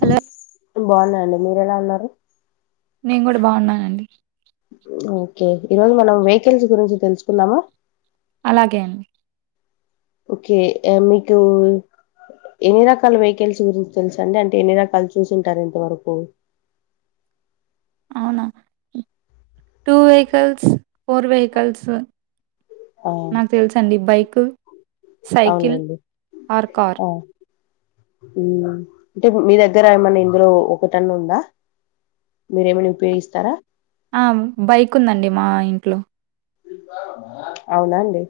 Hello బాగున్నా అండి. మీరు ఎలా ఉన్నారు. నేను కూడా బాగున్నానండి. ఓకే ఈ రోజు మనం వెహికల్స్ గురించి తెలుసుకుందామా అలాగే అండి ఓకే మీకు ఎన్ని రకాల వెహికల్స్ గురించి తెలుసు అండి అంటే ఎన్ని రకాలు చూసుంటారు. ఇంతవరకు అవునా టూ వెహికల్స్ ఫోర్ వెహికల్స్ ఆ నాకు తెలుసు అండి బైక్ ఉ సైకిల్ అవునులేండి ఆర్ కార్ ఆ అంటే మీ దగ్గర ఏమన్నా ఇందులో ఒక టన్న ఉందా మీరేమైనా ఉపయోగిస్తారా. ఆ బైక్ ఉందండి మా ఇంట్లో అవునా అండి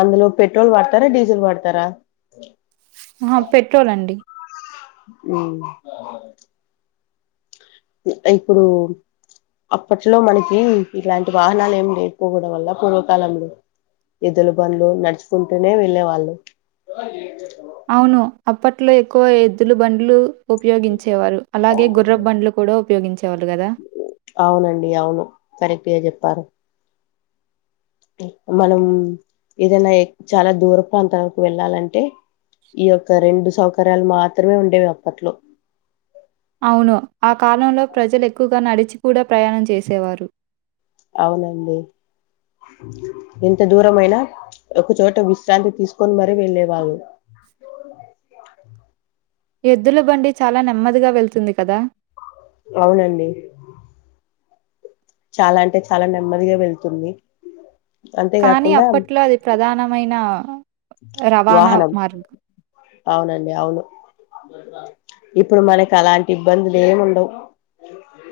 అందులో పెట్రోల్ వాడతారా డీజిల్ వాడతారా ఆహా పెట్రోల్ అండి హ్ ఇప్పుడు అప్పట్లో మనకి ఇలాంటి వాహనాలు ఏమి లేకపోవడం వల్ల పూర్వకాలంలో ఎద్దులు బండ్లు నడుచుకుంటూనే వెళ్ళే వాళ్ళు అవును. అప్పట్లో ఎక్కువ ఎద్దులు బండ్లు ఉపయోగించేవాళ్ళు అలాగే గుర్రపూ బండ్లు కూడా ఉపయోగించేవాళ్ళు గాదా ప్పరు మనం ఏదైనా చాలా దూర ప్రాంతాలకు వెళ్ళాలంటే ఈ యొక్క రెండు సౌకర్యాలు మాత్రమే ఉండేవి అప్పట్లో అవును. ఆ కాలంలో ప్రజలు ఎక్కువగా నడిచి కూడా ప్రయాణం చేసేవారు అవునండి. ఎంత దూరమయినా ఒకచోట విశ్రాంతి తీసుకొని మరీ వెళ్ళేవాళ్ళు ఎద్దుల బండి చాలా నెమ్మదిగా వెళ్తుంది కదా అవునండి. చాలా అంటే చాలా నెమ్మదిగా వెళ్తుంది. కానీ అంతేకాకుండా అప్పట్లో అది ప్రధానమైన రవాణా వాహనం మార్గం అవునండి అవును ఇప్పుడు మనకి అలాంటి ఇబ్బందులు ఏమి ఉండవు.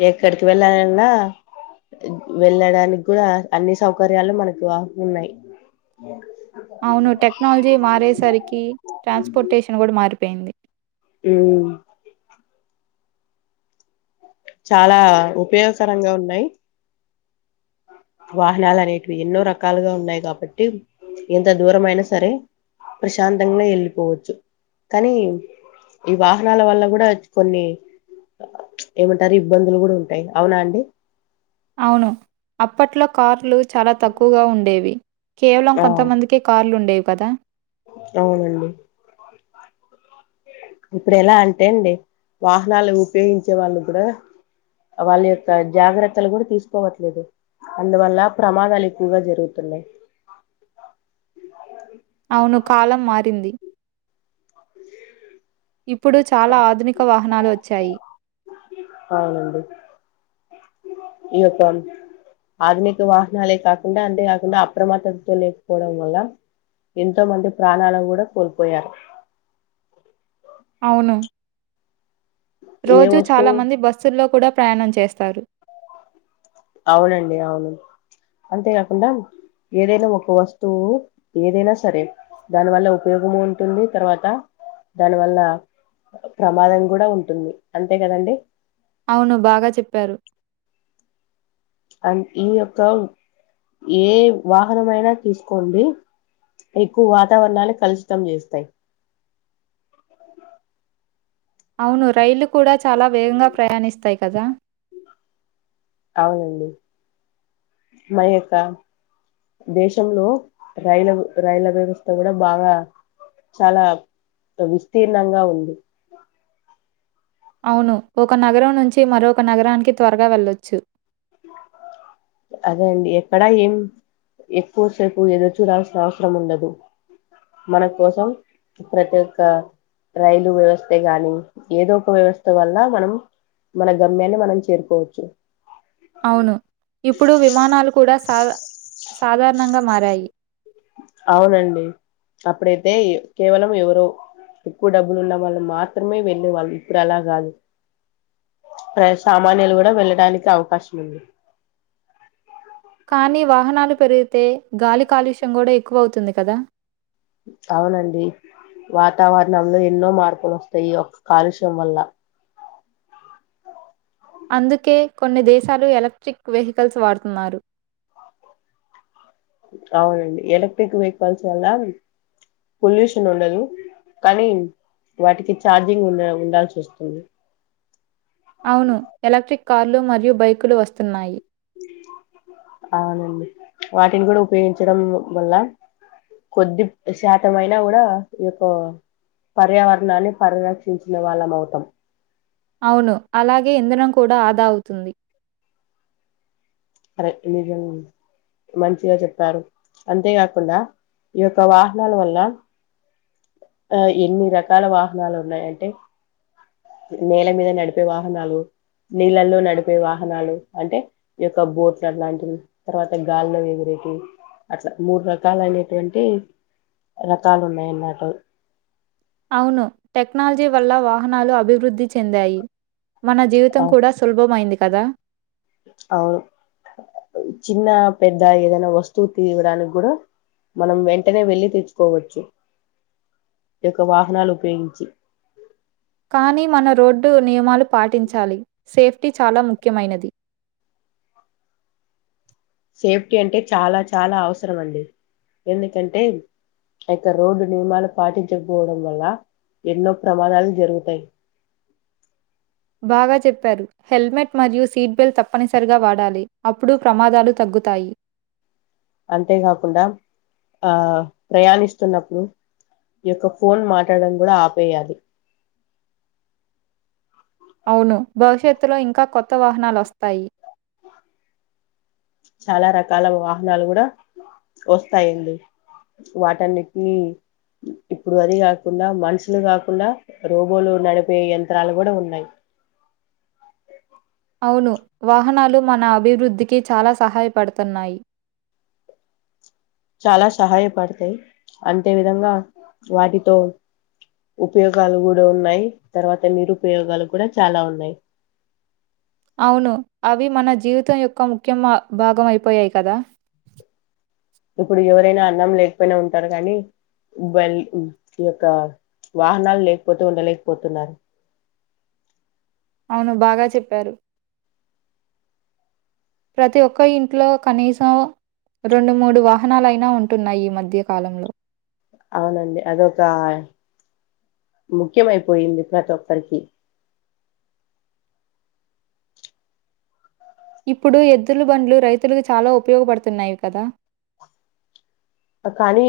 ఎక్కడికి వెళ్ళాలన్నా వెళ్ళడానికి కూడా అన్ని సౌకర్యాలు మనకు హా ఉన్నాయి. అవును టెక్నాలజీ మారేసరికి ట్రాన్స్పోర్టేషన్ కూడా మారిపో పేయింది హ్ చాలా ఉపయోగకరంగా ఉన్నాయి. వాహనాలు అనేటివి ఎన్నో రకాలుగా ఉన్నాయి. కాబట్టి ఎంత దూరం అయినా సరే ప్రశాంతంగా వెళ్ళిపోవచ్చు. కానీ ఈ వాహనాల వల్ల కూడా కొన్ని ఏమంటారు ఇబ్బందులు కూడా ఉంటాయి. అవునా అండి అవును అప్పట్లో కార్లు చాలా తక్కువగా ఉండేవి. కేవలం ఆ కొంతమందికే కార్లుండేవు కదా అవునండి ఇప్పుడు ఎలా అంటే అండి వాహనాలు ఉపయోగించే వాళ్ళు కూడా వాళ్ళ యొక్క జాగ్రత్తలు కూడా తీసుకోవట్లేదు. అందువల్ల ప్రమాదాలు ఎక్కువగా జరుగుతున్నాయి. అవును కాలం మారింది. ఇప్పుడు చాలా ఆధునిక వాహ నాలు వచ్చాయి. అవునండి. ఈ యొక్క ఆధునిక వాహనాలే కాకుండా అంతే కాకుండా అప్రమత్తతో లేకపోవడం వల్ల ఎంతో మంది ప్రాణాలను కూడా కోల్పోయారు. అవును ఏ రోజు చాలా వస్తువు మంది బస్సుల్లో కూడా ప్రయాణం చేస్తారు అవునండి అవును అంతేకాకుండా ఏదైనా ఒక వస్తువు ఏదైనా సరే దానివల్ల ఉపయోగం ఉంటుంది తర్వాత దానివల్ల ప్రమాదం కూడా ఉంటుంది అంతే కదండి అవును బాగా చెప్పారు అండ్ ఈ యొక్క ఏ వాహనంమయినా తీసుకోండి ఎక్కువ వాతావరణాలుే కలుషితం చేస్తాయి అవును రైళ్లు కూడా చాలా వేగంగా ప్రయాణిస్తాయి కదా అవునండి మా యొక్క దేశంలో రైల రైళ్ల వ్యవస్థ కూడా బాగా చాలా విస్తీర్ణంగా ఉంది అవును ఒక నగరం నుంచి మరొక నగరానికి త్వరగా వెళ్ళొచ్చు అదే అండి ఎక్కడా ఏం ఎక్కువసేపు ఎదురు చూడాల్సిన అవసరం ఉండదు మన కోసం ప్రతి ఒక్క రైలు వ్యవస్థే గాని ఏదో ఒక వ్యవస్థ వల్ల మనం మన గమ్యాన్ని మనం చేరుకోవచ్చు అవును ఇప్పుడు విమానాలు కూడా సాా సాధారణంగా మారాయి అవునండి అప్పుడైతే కేవలం ఎవరో ఎక్కువ డబ్బులు ఉన్న వాళ్ళు మాత్రమే వెళ్ళే వాళ్ళు ఇప్పుడు అలా కాదు ప్రజ సామాన్యులు కూడా వెళ్ళడానికి అవకాశం ఉంది కానీ వాహనాలు పెరిగితే గాలి కాలుష్యం కూడా ఎక్కువ అవుతుంది కదా అవునండి వాతావరణంలో ఎన్నో మార్పులు వస్తాయి ఈయొక్క కాలుష్యం వల్ల అందుకే కొన్ని దేశాలు ఎలక్ట్రిక్ వెహికల్స్ వాడుతున్నారు అవునండి ఎలక్ట్రిక్ వెహికల్స్ వల్ల పొల్యూషన్ ఉండదు కానీ వాటికి చఛార్జింగ్ ఉండ ఉండాల్సి వస్తుంది అవును ఎలక్ట్రిక్ కార్లు మరియు బైకులు వస్తున్నాయి అవునండి వాటిని కూడా ఉపయోగించడం వల్ల కొద్ది శాతం అయినా కూడా ఈ యొక్క పర్యావరణాన్ని పరిరక్షించిన వాళ్ళం అవుతాం అవును అలాగే ఇంధనం కూడా ఆదా అవుతుంది నిజం మంచిగా చెప్పారు అంతేకాకుండా ఈ యొక్క వాహనాల వల్ల ఆ ఎన్ని రకాల వాహనాలు ఉన్నాయ అంటే నేల మీద నడిపే వాహనాలు నీళ్ళల్లో నడిపే వాహనాలు అంటే బోట్లు అట్లాంటివి తర్వాత గాల్లో ఎగిరేటి అట్లా మూడు రకాల అనేటువంటి రకాలు ఉన్నాయన్నట అవును టెక్నాలజీ వల్ల వాహనాలు అభివృద్ధి చెందాయి మన జీవితం కూడా సులభంమైంది కదా అవును చిన్న పెద్ద ఏదైనా వస్తువు తీవడానికి కూడా మనం వెంటనే వెళ్లి తెచ్చుకోవచ్చు ఈ యొక్క వాహనాలు ఉపయోగించి కానీ మన రోడ్డు నియమాలు పాటించాలి సేఫ్టీ చాలా ముఖ్యమైనది సేఫ్టీ అంటే చాలా చాలా అవసరం అండి ఎందుకంటే అయొక్క రోడ్డు నియమాలు పాటించకపోవడం వల్ల ఎన్నో ప్రమాదాలు జరుగుతాయి బాగా చెప్పారు హెల్మెట్ మరియు సీట్బెల్ట్ తప్పనిసరిగా వాడాలి అప్పుడు ప్రమాదాలు తగ్గుతాయి అంతేకాకుండా ఆ ప్రయాణిస్తున్నప్పుడు ఈ యొక్క ఫోన్ మాట్లాడడం కూడా ఆపేయాలి అవును భవిష్యత్తులో ఇంకా కొత్త వాహనాలు వస్తాయి చాలా రకాల వాహనాలు కూడా వస్తాయండి వాటనికి ఇప్పుడు అది కాకుండా మనుషులు కాకుండా రోబోలు నడిపే యంత్రాలు కూడా ఉన్నాయి అవును వాహనాలు మన అభివృద్ధికి చాలా సహాయపడుతున్నాయి చాలా సహాయపడతాయి అంతే విధంగా వాటితో ఉపయోగాలు కూడా ఉన్నాయి తర్వాత నిరుపయోగాలు కూడా చాలా ఉన్నాయి అవును అవి మన జీవితం యొక్క ముఖ్యం భాగంమయిపోయాయి కదా ఇప్పుడు ఎవరైనా అన్నం లేకపోయినా ఉంటారు కానీ ఈ యొక్క వాహనాలు లేకపోతే ఉండలేకపోతున్నారు అవును బాగా చెప్పారు ప్రతి ఒక్క ఇంట్లో కనీసం రెండు మూడు వాహనాలుయినా ఉంటున్నాయి ఈ మధ్య కాలంలో అవునండి అది యొక్క ముఖ్యంమయిపోయింది ప్రతి ఒక్కరికి ఇప్పుడు ఎద్దుల బండ్లు రైతులకు చాలా ఉపయోగపడుతున్నాయి కదా కానీ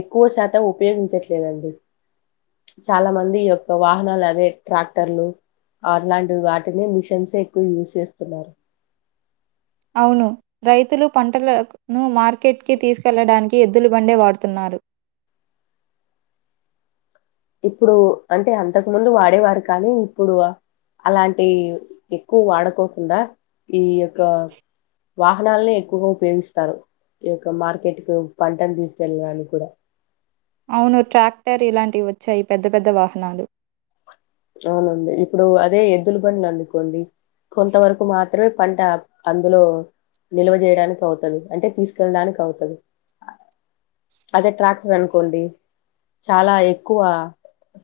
ఎక్కువ శాతం ఉపయోగించట్లేదండి చాలా మంది ఈ యొక్క వాహనాలు అదే ట్రాక్టర్లు అలాంటివి వాటినే మిషన్స్ే ఎక్కువ యూజ్ చేస్తున్నారు అవును రైతులు పంటలను మార్కెట్కిి తీసుకెళ్లడానికి ఎద్దులు బండే వాడుతున్నారు ఇప్పుడు అంటే అంతకు ముందు వాడేవారు కానీ ఇప్పుడు అలాంటి ఎక్కువ వాడకోకుండా ఈయొ కా వాహనాలని ఎక్కువగా ఉపయోగిస్తారు ఈ యొక్క మార్కెట్ కు పంటను తీసుకెళ్ళడానికి కూడా అవును ట్రాక్టర్ ఇలాంటివి వచ్చాయి పెద్ద పెద్ద వాహనాలు అవునంంది ఇప్పుడు అదే ఎద్దులబండ్లు అనుకోండి కొంతవరకు మాత్రమే పంట అందులో నిల్వ చేేయడానికి అవుతంది అంటే తీసుకెళ్లడానికి అవుతది అదే ట్రాక్టర్ అనుకోండి చాలా ఎక్కువ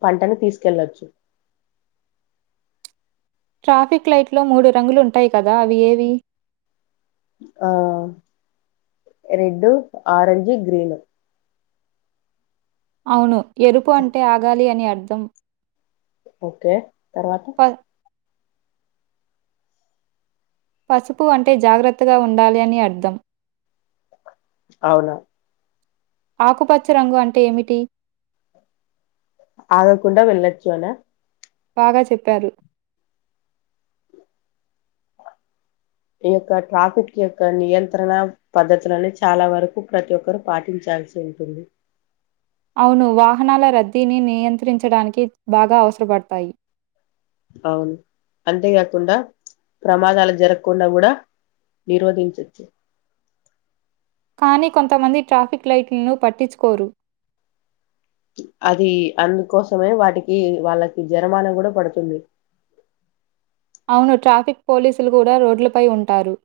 పంటని తీసుకెళ్లచ్చు ట్రాఫిక్ లైట్లో మూడు రంగులు ఉంటాయి కదా అవి ఏవి ఆ రెడ్ ఆరెజ్ గ్రీను అవును. ఎరుపు అంటే ఆగాలి అని అర్థం. ఓకే. తర్వాత ప పసుపు అంటే జాగ్రత్తగా ఉండాలి అని అర్థం. అవునా ఆకుపచ్చ రంగు అంటే ఏమిటి? ఆగకుండా వెళ్ళొచ్చు అనా? బాగా చెప్పారు. ఈ యొక్క ట్రాఫిక్ యొక్క నియంత్రణ పద్ధతులని చాలా వరకు ప్రతి ఒక్కరు పాటించాల్సి ఉంటుంది. అవును. వాహనాల రద్దీని నియంత్రించడానికి బాగా అవసరపడతాయి. అవును. అంతేగాకుండా ప్రమాదాలు జరగకుండా గూడా నిరోధించొచ్చు. కానీ కొంతమంది ట్రాఫిక్ లైట్లను పట్టించుకోరు. అది అందుకోసమే వాటికి వాళ్ళకి జరమానా కూడా పడుతుంది అవును. ట్రాఫిక్ పోలీసులు కూడా రోడ్లపై ఉంటారు.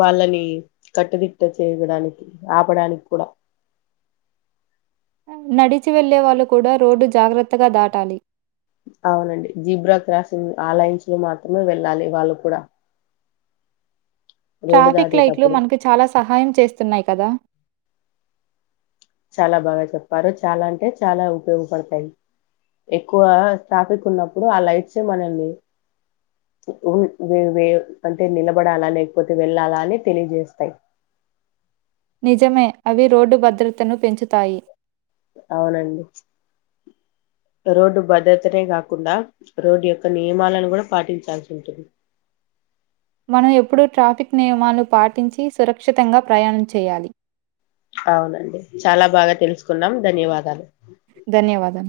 వాళ్ళని కట్టుదిట్ట చేయడానికి ఆపడానికి కూడా నడిచి వెళ్ళేవాళ్ళు కూడా రోడ్డు జాగ్రత్తగా దాటాలి. అవునండి జీబ్రా క్రాసింగ్ ఆ లైన్స్ లో మాత్రమే వెళ్ళాలి వాళ్ళు కూడా రోడ్డు ట్రాఫిక్ లైట్లు దాటేటప్పుడు మనకు చాలా సహాయం చేస్తున్నాయి కదా! చాలా బాగా చెప్పారు చాలా అంటే చాలా ఉపయోగపడతాయి ఎక్కువ ట్రాఫిక్ ఉన్నప్పుడు ఆ లైట్స్ మనల్ని ఉన్- వే- వే- అంటే నిలబడాలా లేకపోతే వెళ్ళాలా అని తెలియజేస్తాయి నిజమే. అవి రోడ్డు భద్రతను పెంచుతాయి. అవునండి రోడ్డు భద్రతనే కాకుండా రోడ్డు యొక్క నియమాలను కూడా పాటించాల్సి ఉంటుంది మనం ఎప్పుడూ ట్రాఫిక్ నియమాలు పాటించి సురక్షితంగా ప్రయాణం చేయాలి. అవునండి చాలా బాగా తెలుసుకున్నాం ధన్యవాదాలు ధన్యవాదాలు.